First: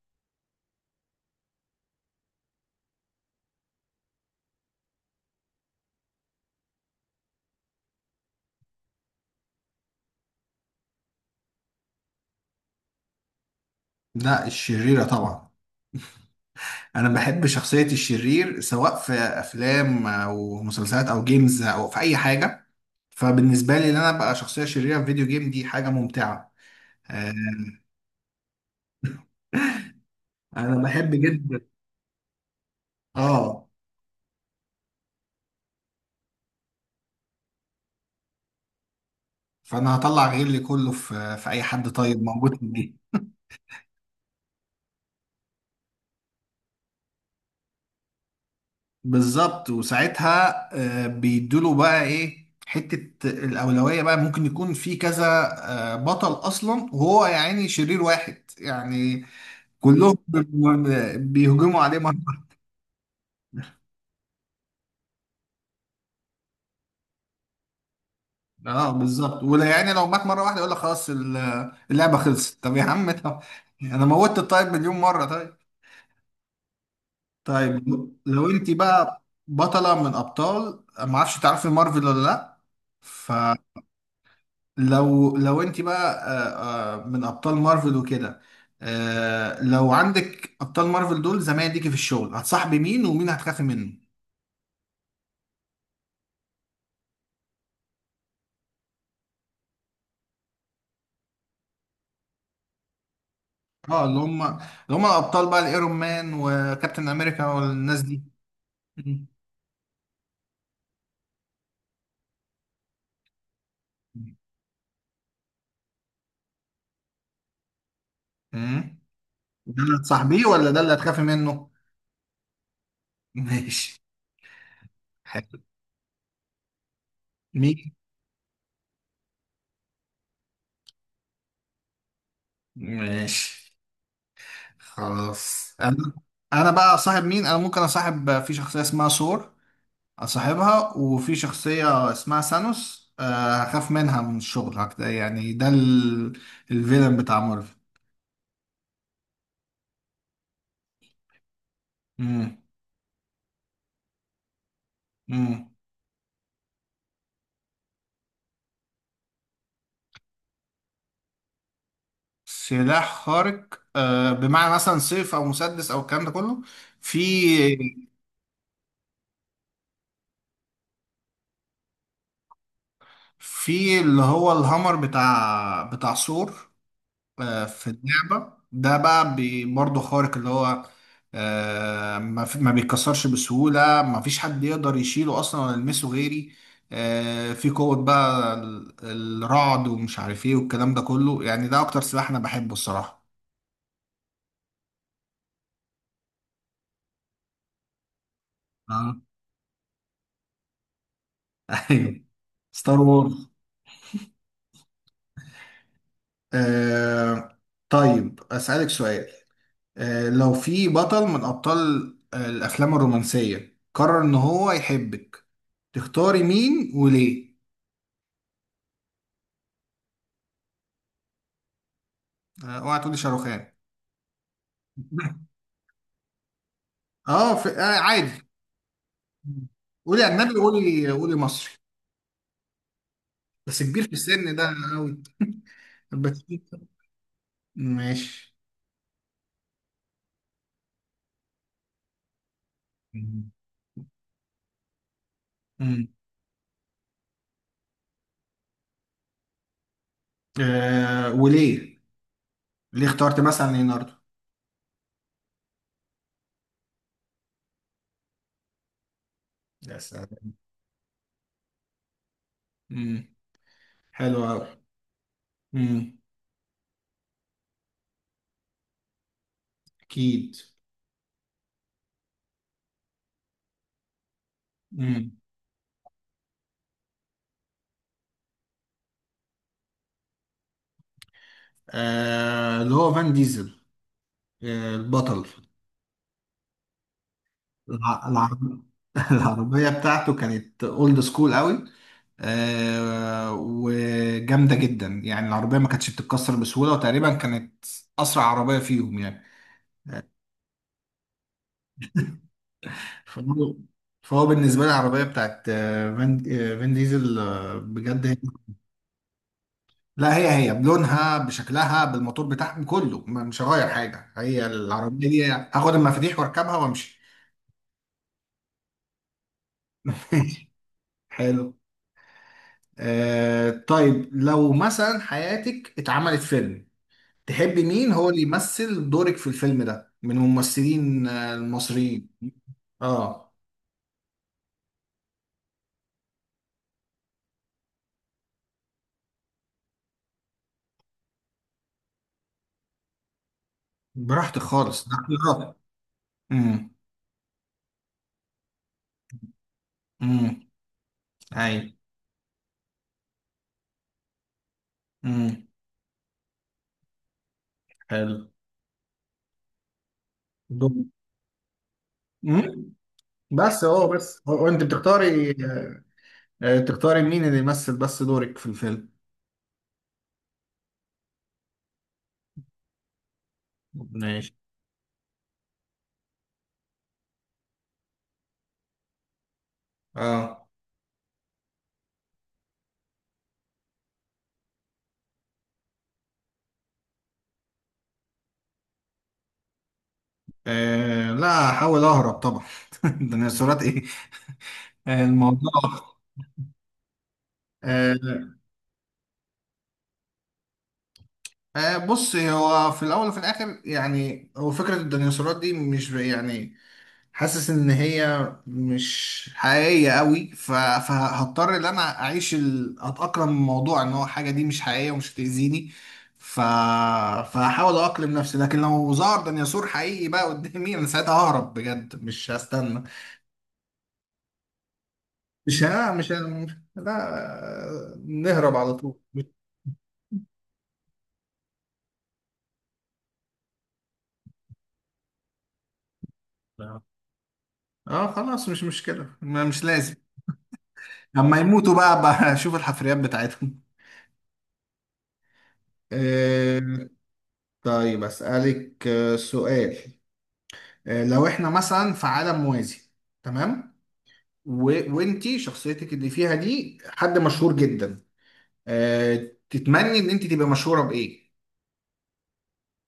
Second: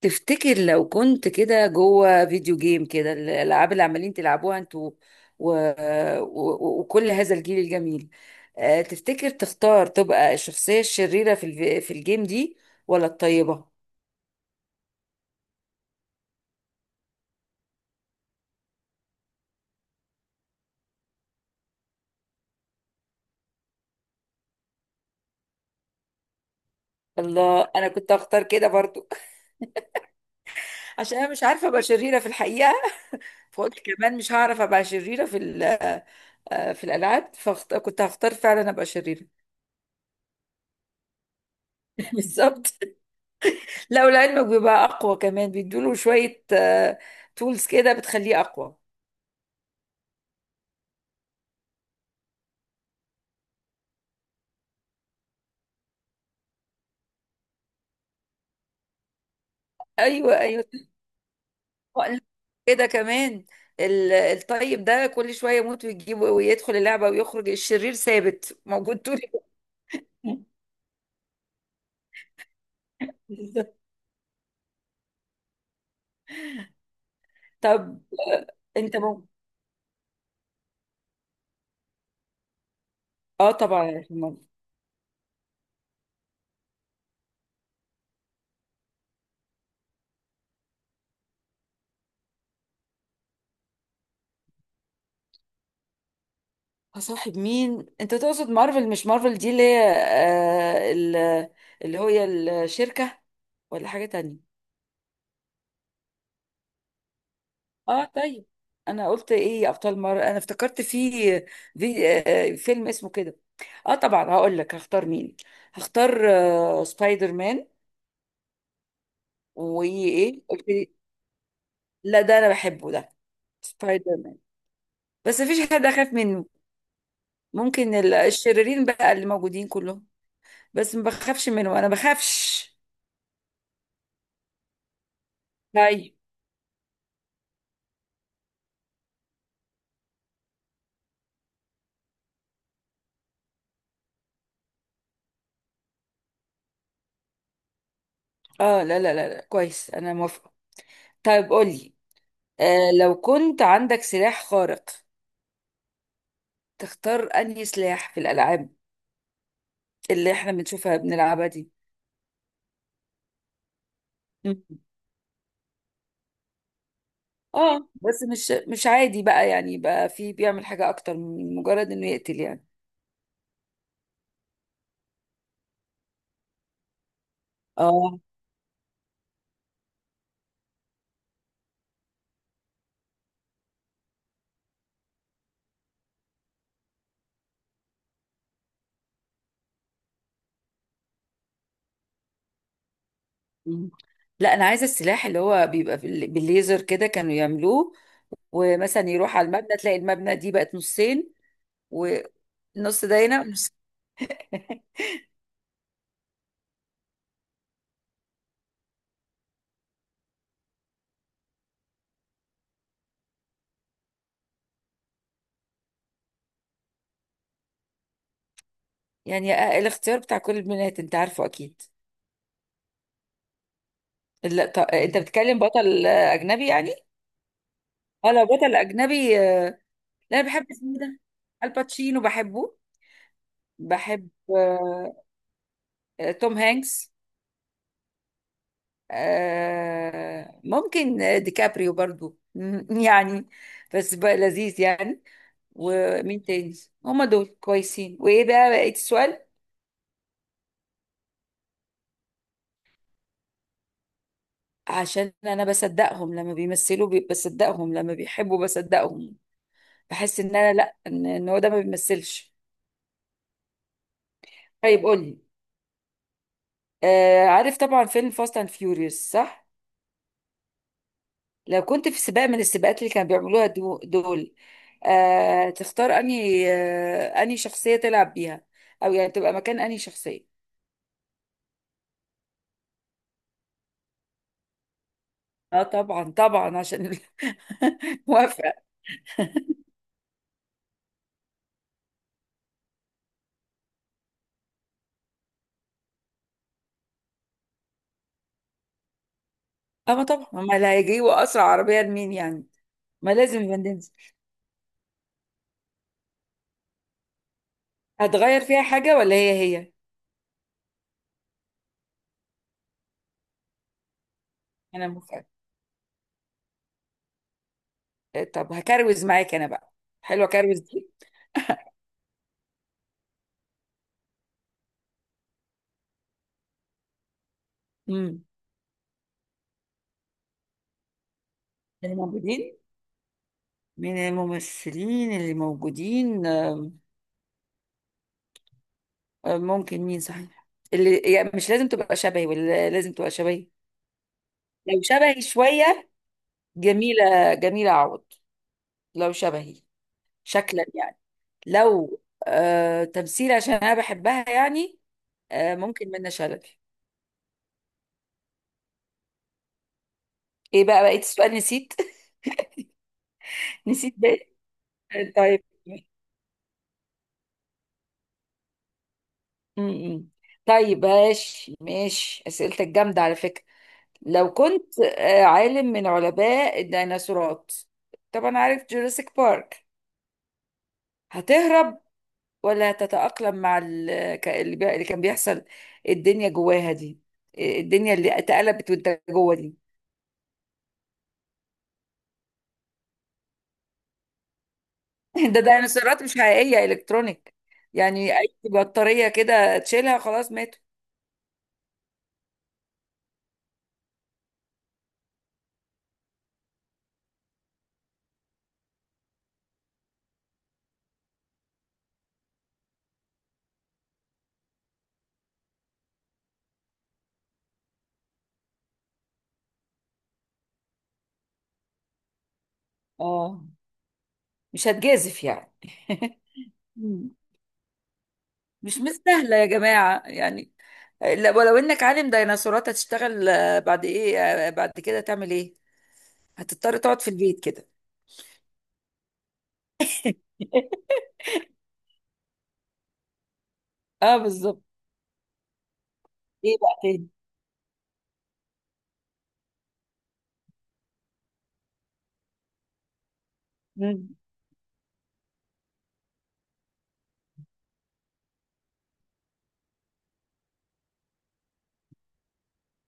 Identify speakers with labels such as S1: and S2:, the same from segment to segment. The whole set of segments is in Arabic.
S1: تفتكر لو كنت كده جوه فيديو جيم كده الألعاب اللي عمالين تلعبوها انتوا و... و... وكل هذا الجيل الجميل. تفتكر تختار تبقى الشخصية الشريرة في الجيم دي ولا الطيبة؟
S2: لا الشريرة طبعا. أنا بحب شخصية الشرير سواء في أفلام أو مسلسلات أو جيمز أو في أي حاجة. فبالنسبة لي إن أنا أبقى شخصية شريرة في فيديو جيم دي حاجة ممتعة. آه،
S1: الله، أنا كنت أختار كده برضو.
S2: أنا بحب
S1: عشان أنا مش
S2: جدا.
S1: عارفة أبقى شريرة في الحقيقة،
S2: آه
S1: فقلت كمان مش هعرف أبقى شريرة في الألعاب، فكنت هختار فعلا أبقى شريرة.
S2: فأنا هطلع غيري كله في أي حد طيب موجود في
S1: بالظبط.
S2: الجيم.
S1: لو لعلمك بيبقى أقوى كمان، بيدوله شوية تولز كده بتخليه أقوى.
S2: بالظبط، وساعتها بيدوله بقى إيه حتة الأولوية، بقى ممكن يكون في كذا بطل أصلا، وهو يعني شرير واحد يعني كلهم
S1: ايوه ايوه.
S2: بيهجموا عليه مره
S1: طبقنا
S2: واحدة.
S1: كده كمان. الطيب ده كل شويه يموت ويجيب ويدخل اللعبه ويخرج، الشرير ثابت
S2: اه
S1: موجود طول
S2: بالظبط،
S1: الوقت.
S2: ولا يعني لو مات مره واحده يقول لك خلاص اللعبه خلصت. طب يا عم، طب
S1: بالظبط.
S2: انا موتت الطيب مليون مره. طيب طيب،
S1: طب آه،
S2: لو انت
S1: انت
S2: بقى
S1: مو...
S2: بطله من ابطال، ما اعرفش تعرفي مارفل ولا لا؟
S1: اه طبعا مارفل.
S2: فلو انت بقى من ابطال مارفل وكده، لو عندك ابطال مارفل دول زمايل ليكي في الشغل، هتصاحبي مين ومين هتخافي منه؟
S1: هصاحب مين، انت تقصد مارفل؟ مش مارفل دي اللي هي اللي هي الشركه؟ ولا
S2: اه
S1: حاجه
S2: اللي هم،
S1: تانية؟
S2: اللي هم الابطال بقى، الايرون مان وكابتن امريكا والناس
S1: اه
S2: دي.
S1: طيب. انا
S2: مم.
S1: قلت ايه يا ابطال؟ مره انا افتكرت في في فيلم اسمه كده. اه طبعا هقول لك هختار مين. هختار سبايدر مان.
S2: مم. ده اللي
S1: وايه
S2: هتصاحبيه
S1: قلت
S2: ولا ده
S1: لي؟
S2: اللي هتخافي منه؟
S1: لا ده انا بحبه ده،
S2: ماشي.
S1: سبايدر مان. بس
S2: حلو.
S1: مفيش حد اخاف منه.
S2: مين؟
S1: ممكن الشريرين بقى اللي موجودين كلهم، بس ما بخافش منه، انا بخافش.
S2: ماشي خلاص. انا
S1: طيب.
S2: انا بقى صاحب مين؟ انا ممكن اصاحب في شخصيه اسمها سور، اصاحبها، وفي شخصيه اسمها سانوس هخاف منها من الشغل هكذا يعني. ده الفيلن بتاع مارفل.
S1: اه لا لا لا، لا. كويس، انا موافقه. طيب قولي.
S2: مم.
S1: آه، لو كنت عندك سلاح خارق،
S2: مم.
S1: تختار انهي سلاح في الالعاب اللي احنا بنشوفها بنلعبها دي؟
S2: سلاح خارق
S1: مم.
S2: بمعنى مثلا سيف او مسدس او الكلام ده كله؟ في
S1: اه بس مش عادي بقى، يعني بقى في بيعمل حاجة اكتر من مجرد انه يقتل يعني.
S2: اللي هو الهامر بتاع ثور، في
S1: اه.
S2: اللعبة ده بقى برضه خارق. اللي هو ما بيتكسرش بسهولة، ما فيش حد يقدر يشيله اصلا ولا يلمسه غيري، في قوة بقى الرعد ومش عارف ايه والكلام ده كله. يعني ده اكتر سلاح انا بحبه الصراحة.
S1: مم. لا انا عايزة السلاح اللي هو بيبقى بالليزر كده كانوا يعملوه، ومثلا
S2: اه.
S1: يروح على المبنى تلاقي المبنى دي بقت نصين،
S2: ايوه، ستار
S1: والنص ده هنا
S2: وورز.
S1: والنص-
S2: آه طيب، أسألك سؤال. آه لو في بطل من أبطال آه الأفلام الرومانسية قرر إن هو يحبك، تختاري مين وليه؟
S1: يعني الاختيار بتاع كل البنات انت عارفه اكيد.
S2: آه اوعى تقولي شاروخان.
S1: لا طب انت بتتكلم بطل اجنبي يعني.
S2: اه، في... آه
S1: اه
S2: عادي.
S1: لو بطل اجنبي
S2: قولي
S1: لا انا
S2: أجنبي،
S1: بحب اسمه إيه
S2: قولي،
S1: ده،
S2: مصري.
S1: الباتشينو، بحبه.
S2: بس كبير في
S1: بحب
S2: السن ده أوي.
S1: توم
S2: الباتشينو.
S1: هانكس.
S2: ماشي.
S1: ممكن ديكابريو برضو. يعني
S2: مم.
S1: بس بقى لذيذ يعني.
S2: مم.
S1: ومين تاني؟ هما دول كويسين. وايه بقى بقيت السؤال؟
S2: آه وليه؟ ليه اخترت مثلا ليوناردو؟
S1: عشان انا بصدقهم لما بيمثلوا، بصدقهم لما بيحبوا، بصدقهم.
S2: يا
S1: بحس
S2: سلام.
S1: ان انا، لا، إن هو ده ما بيمثلش.
S2: مم. حلو أوي.
S1: طيب قولي.
S2: مم.
S1: آه، عارف طبعا فيلم فاست اند فيوريوس، صح؟
S2: أكيد.
S1: لو كنت في سباق من السباقات اللي كانوا بيعملوها دول، تختار انهي شخصية تلعب بيها، او يعني تبقى مكان انهي شخصية؟
S2: آه اللي هو فان ديزل، آه البطل.
S1: اه طبعا طبعا عشان
S2: العرب...
S1: موافقة.
S2: العربية بتاعته كانت اولد سكول قوي. آه وجامدة جدا يعني. العربية ما كانتش بتتكسر بسهولة، وتقريبا كانت أسرع عربية فيهم يعني.
S1: اما طبعا ما اللي هيجيبوا اسرع عربية لمين يعني؟ ما لازم
S2: فهو
S1: فان ديزل.
S2: فهو بالنسبة لي العربية بتاعت فان ديزل بجد هي...
S1: هتغير فيها حاجة ولا هي هي؟
S2: لا هي، هي بلونها بشكلها بالموتور بتاعهم كله، مش هغير حاجة. هي
S1: انا
S2: العربية
S1: موافقة.
S2: دي هاخد المفاتيح واركبها وامشي.
S1: طب هكروز معاك انا بقى، حلوة كروز دي.
S2: حلو. آه طيب، لو مثلا حياتك اتعملت فيلم، تحبي مين هو اللي
S1: امم،
S2: يمثل دورك في الفيلم ده من الممثلين المصريين؟
S1: الموجودين.
S2: اه.
S1: من الممثلين اللي موجودين، ممكن مين صحيح؟ اللي يعني مش لازم تبقى شبهي، ولا لازم تبقى شبهي.
S2: براحتك
S1: لو
S2: خالص، ده
S1: شبهي
S2: اختيارات.
S1: شوية،
S2: امم.
S1: جميلة جميلة عوض. لو شبهي
S2: امم.
S1: شكلا يعني.
S2: اي.
S1: لو آه تمثيل، عشان أنا بحبها يعني،
S2: امم.
S1: آه ممكن منة شلبي.
S2: حلو.
S1: إيه
S2: دور.
S1: بقى بقيت السؤال؟ نسيت.
S2: امم. بس هو،
S1: نسيت بقى.
S2: هو انت بتختاري
S1: طيب
S2: تختاري مين اللي يمثل بس دورك في الفيلم.
S1: م -م. طيب ماشي ماشي، أسئلتك جامدة على فكرة. لو
S2: ماشي.
S1: كنت آه عالم من علماء الديناصورات، طبعا عارف جوراسيك بارك،
S2: اه.
S1: هتهرب ولا تتأقلم مع اللي كان بيحصل؟ الدنيا جواها دي، الدنيا اللي اتقلبت وانت جوه دي.
S2: لا هحاول اهرب طبعا. ده انا صورات ايه؟ آه،
S1: ده
S2: الموضوع
S1: ديناصورات مش حقيقية، إلكترونيك يعني.
S2: آه،
S1: أي بطارية كده تشيلها خلاص ماتوا.
S2: آه، بص، هو في الاول وفي الاخر يعني، هو فكره الديناصورات دي مش يعني حاسس ان هي مش حقيقيه قوي. فهضطر ان انا اعيش اتاقلم الموضوع ان هو حاجه دي مش حقيقيه ومش هتاذيني. ف... فهحاول اقلم نفسي، لكن لو ظهر ديناصور حقيقي بقى قدامي انا ساعتها ههرب بجد مش هستنى.
S1: اه، مش هتجازف يعني.
S2: مش ها مش ه-
S1: مم.
S2: لا نهرب على
S1: مش
S2: طول.
S1: مستاهلة يا جماعة يعني. لا، ولو إنك عالم ديناصورات هتشتغل بعد إيه، بعد كده تعمل إيه؟ هتضطر تقعد في البيت كده؟
S2: اه خلاص مش مشكله، مش لازم. لما يموتوا بقى اشوف الحفريات بتاعتهم.
S1: اه بالظبط. ايه بقى
S2: آه،
S1: تاني؟
S2: طيب أسألك سؤال. لو احنا مثلا في عالم موازي، تمام؟
S1: مم.
S2: و... وانتي شخصيتك اللي فيها دي حد مشهور جدا، تتمني ان انت تبقى مشهورة بإيه؟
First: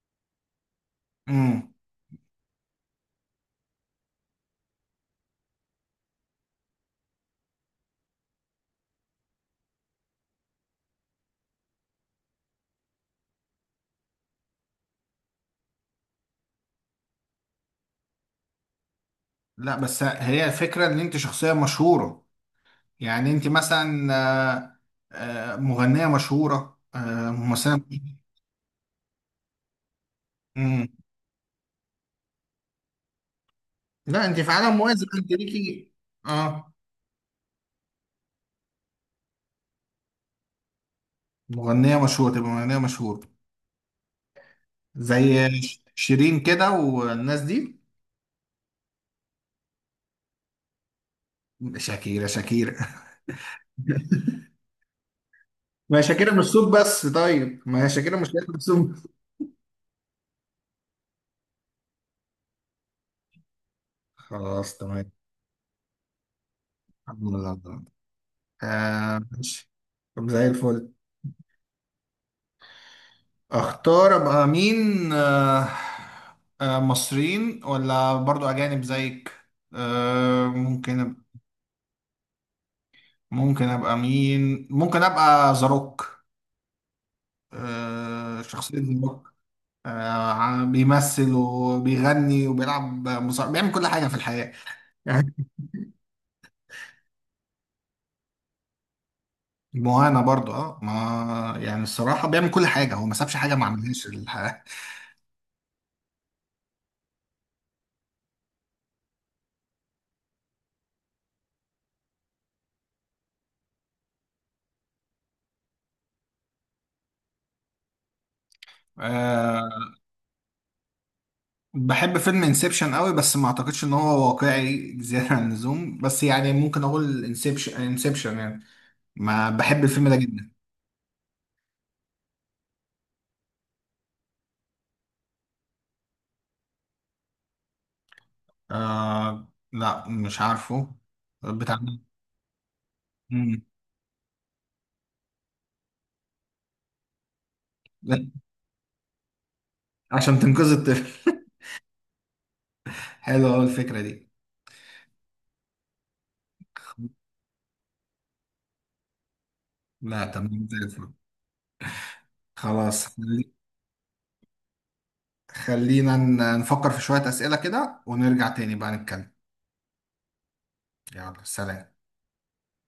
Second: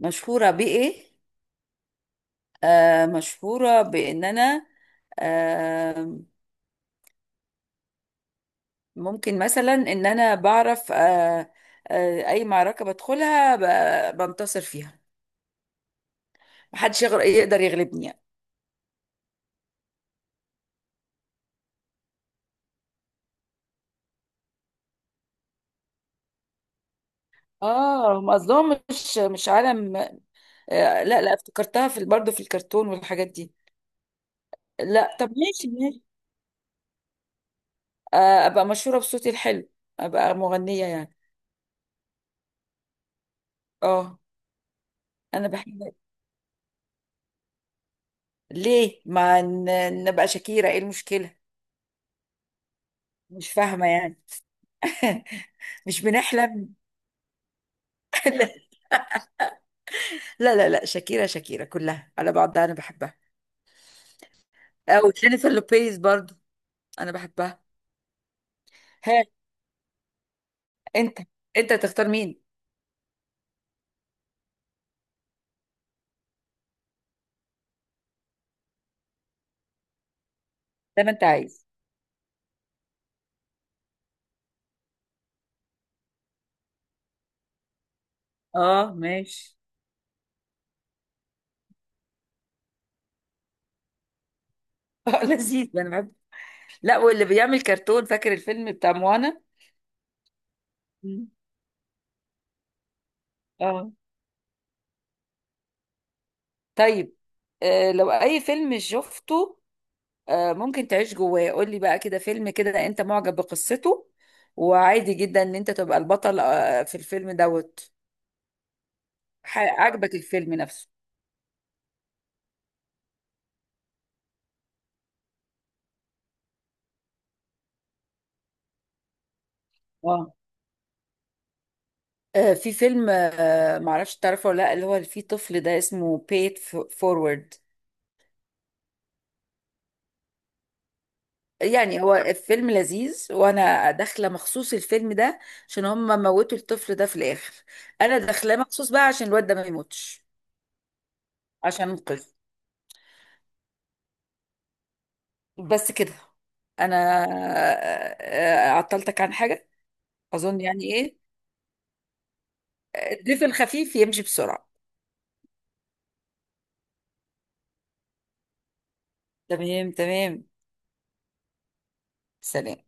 S1: مشهورة بإيه؟
S2: امم.
S1: مشهورة بإن أنا، آه، ممكن مثلا إن أنا بعرف، أي معركة بدخلها بنتصر فيها، محدش يقدر يغلبني يعني.
S2: لا بس هي الفكره ان انت شخصيه مشهوره، يعني انت مثلا آه، مغنيه مشهوره، آه، ممثله.
S1: اه هم قصدهم مش مش عالم.
S2: امم.
S1: لا لا، افتكرتها في برضه في الكرتون والحاجات دي.
S2: لا انت في عالم موازي
S1: لا طب
S2: انت
S1: ماشي
S2: ليكي.
S1: ماشي.
S2: اه.
S1: أبقى مشهورة بصوتي الحلو، أبقى مغنية يعني.
S2: مغنية مشهورة، تبقى مغنية مشهورة
S1: اه أنا
S2: زي
S1: بحب.
S2: شيرين كده والناس دي.
S1: ليه ما نبقى شاكيرة، إيه المشكلة؟
S2: شاكيرا، شاكيرا.
S1: مش فاهمة يعني.
S2: ما
S1: مش
S2: هي شاكيرا مش صوت
S1: بنحلم؟
S2: بس، طيب ما هي شاكيرا مش
S1: لا
S2: لازم صوت.
S1: لا لا، لا شاكيرا، شاكيرا كلها على بعضها انا بحبها.
S2: خلاص
S1: او
S2: تمام.
S1: جينيفر لوبيز برضو، انا
S2: الحمد لله
S1: بحبها.
S2: تمام. آه
S1: ها،
S2: ماشي. طب زي الفل.
S1: انت انت تختار مين؟
S2: اختار ابقى مين؟ آه مصريين ولا برضو اجانب زيك؟ آه
S1: زي ما
S2: ممكن
S1: انت
S2: أب-
S1: عايز.
S2: ممكن ابقى مين؟ ممكن ابقى زاروك، آه شخصية
S1: اه
S2: زاروك.
S1: ماشي.
S2: بيمثل وبيغني وبيلعب مصارعة، بيعمل كل حاجة في الحياة
S1: اه
S2: يعني.
S1: لذيذ انا بحب. لا واللي بيعمل كرتون، فاكر الفيلم بتاع موانا.
S2: مهانة برضو اه.
S1: مم.
S2: ما يعني الصراحة بيعمل كل حاجة، هو ما سابش حاجة ما
S1: اه
S2: عملهاش الحياة.
S1: طيب. آه لو اي فيلم شفته، آه ممكن تعيش جواه، قول لي بقى كده فيلم كده انت معجب بقصته، وعادي جدا ان انت تبقى البطل آه في الفيلم دوت.
S2: أه
S1: عجبك الفيلم نفسه.
S2: بحب فيلم انسبشن قوي، بس ما اعتقدش ان هو واقعي زيادة عن اللزوم. بس يعني ممكن اقول انسبشن، يعني ما بحب الفيلم ده
S1: اه
S2: جدا.
S1: في فيلم معرفش تعرفه ولا لا، اللي هو اللي فيه طفل ده، اسمه Paid Forward.
S2: أه لا مش عارفه. بتاع
S1: يعني
S2: مين؟
S1: هو الفيلم لذيذ،
S2: مم.
S1: وانا داخله مخصوص الفيلم ده عشان هم موتوا الطفل ده في الاخر. انا
S2: لا،
S1: داخله مخصوص بقى عشان الواد ده ما يموتش،
S2: عشان تنقذ الطفل.
S1: عشان انقذه.
S2: حلوة أوي الفكرة دي.
S1: بس كده. انا عطلتك عن حاجه
S2: لا
S1: اظن
S2: تمام زي
S1: يعني
S2: الفل.
S1: ايه.
S2: خلاص
S1: الضيف الخفيف يمشي بسرعه.
S2: خلينا نفكر في شوية أسئلة كده ونرجع تاني بقى نتكلم.
S1: تمام تمام.
S2: يلا سلام.
S1: سلام.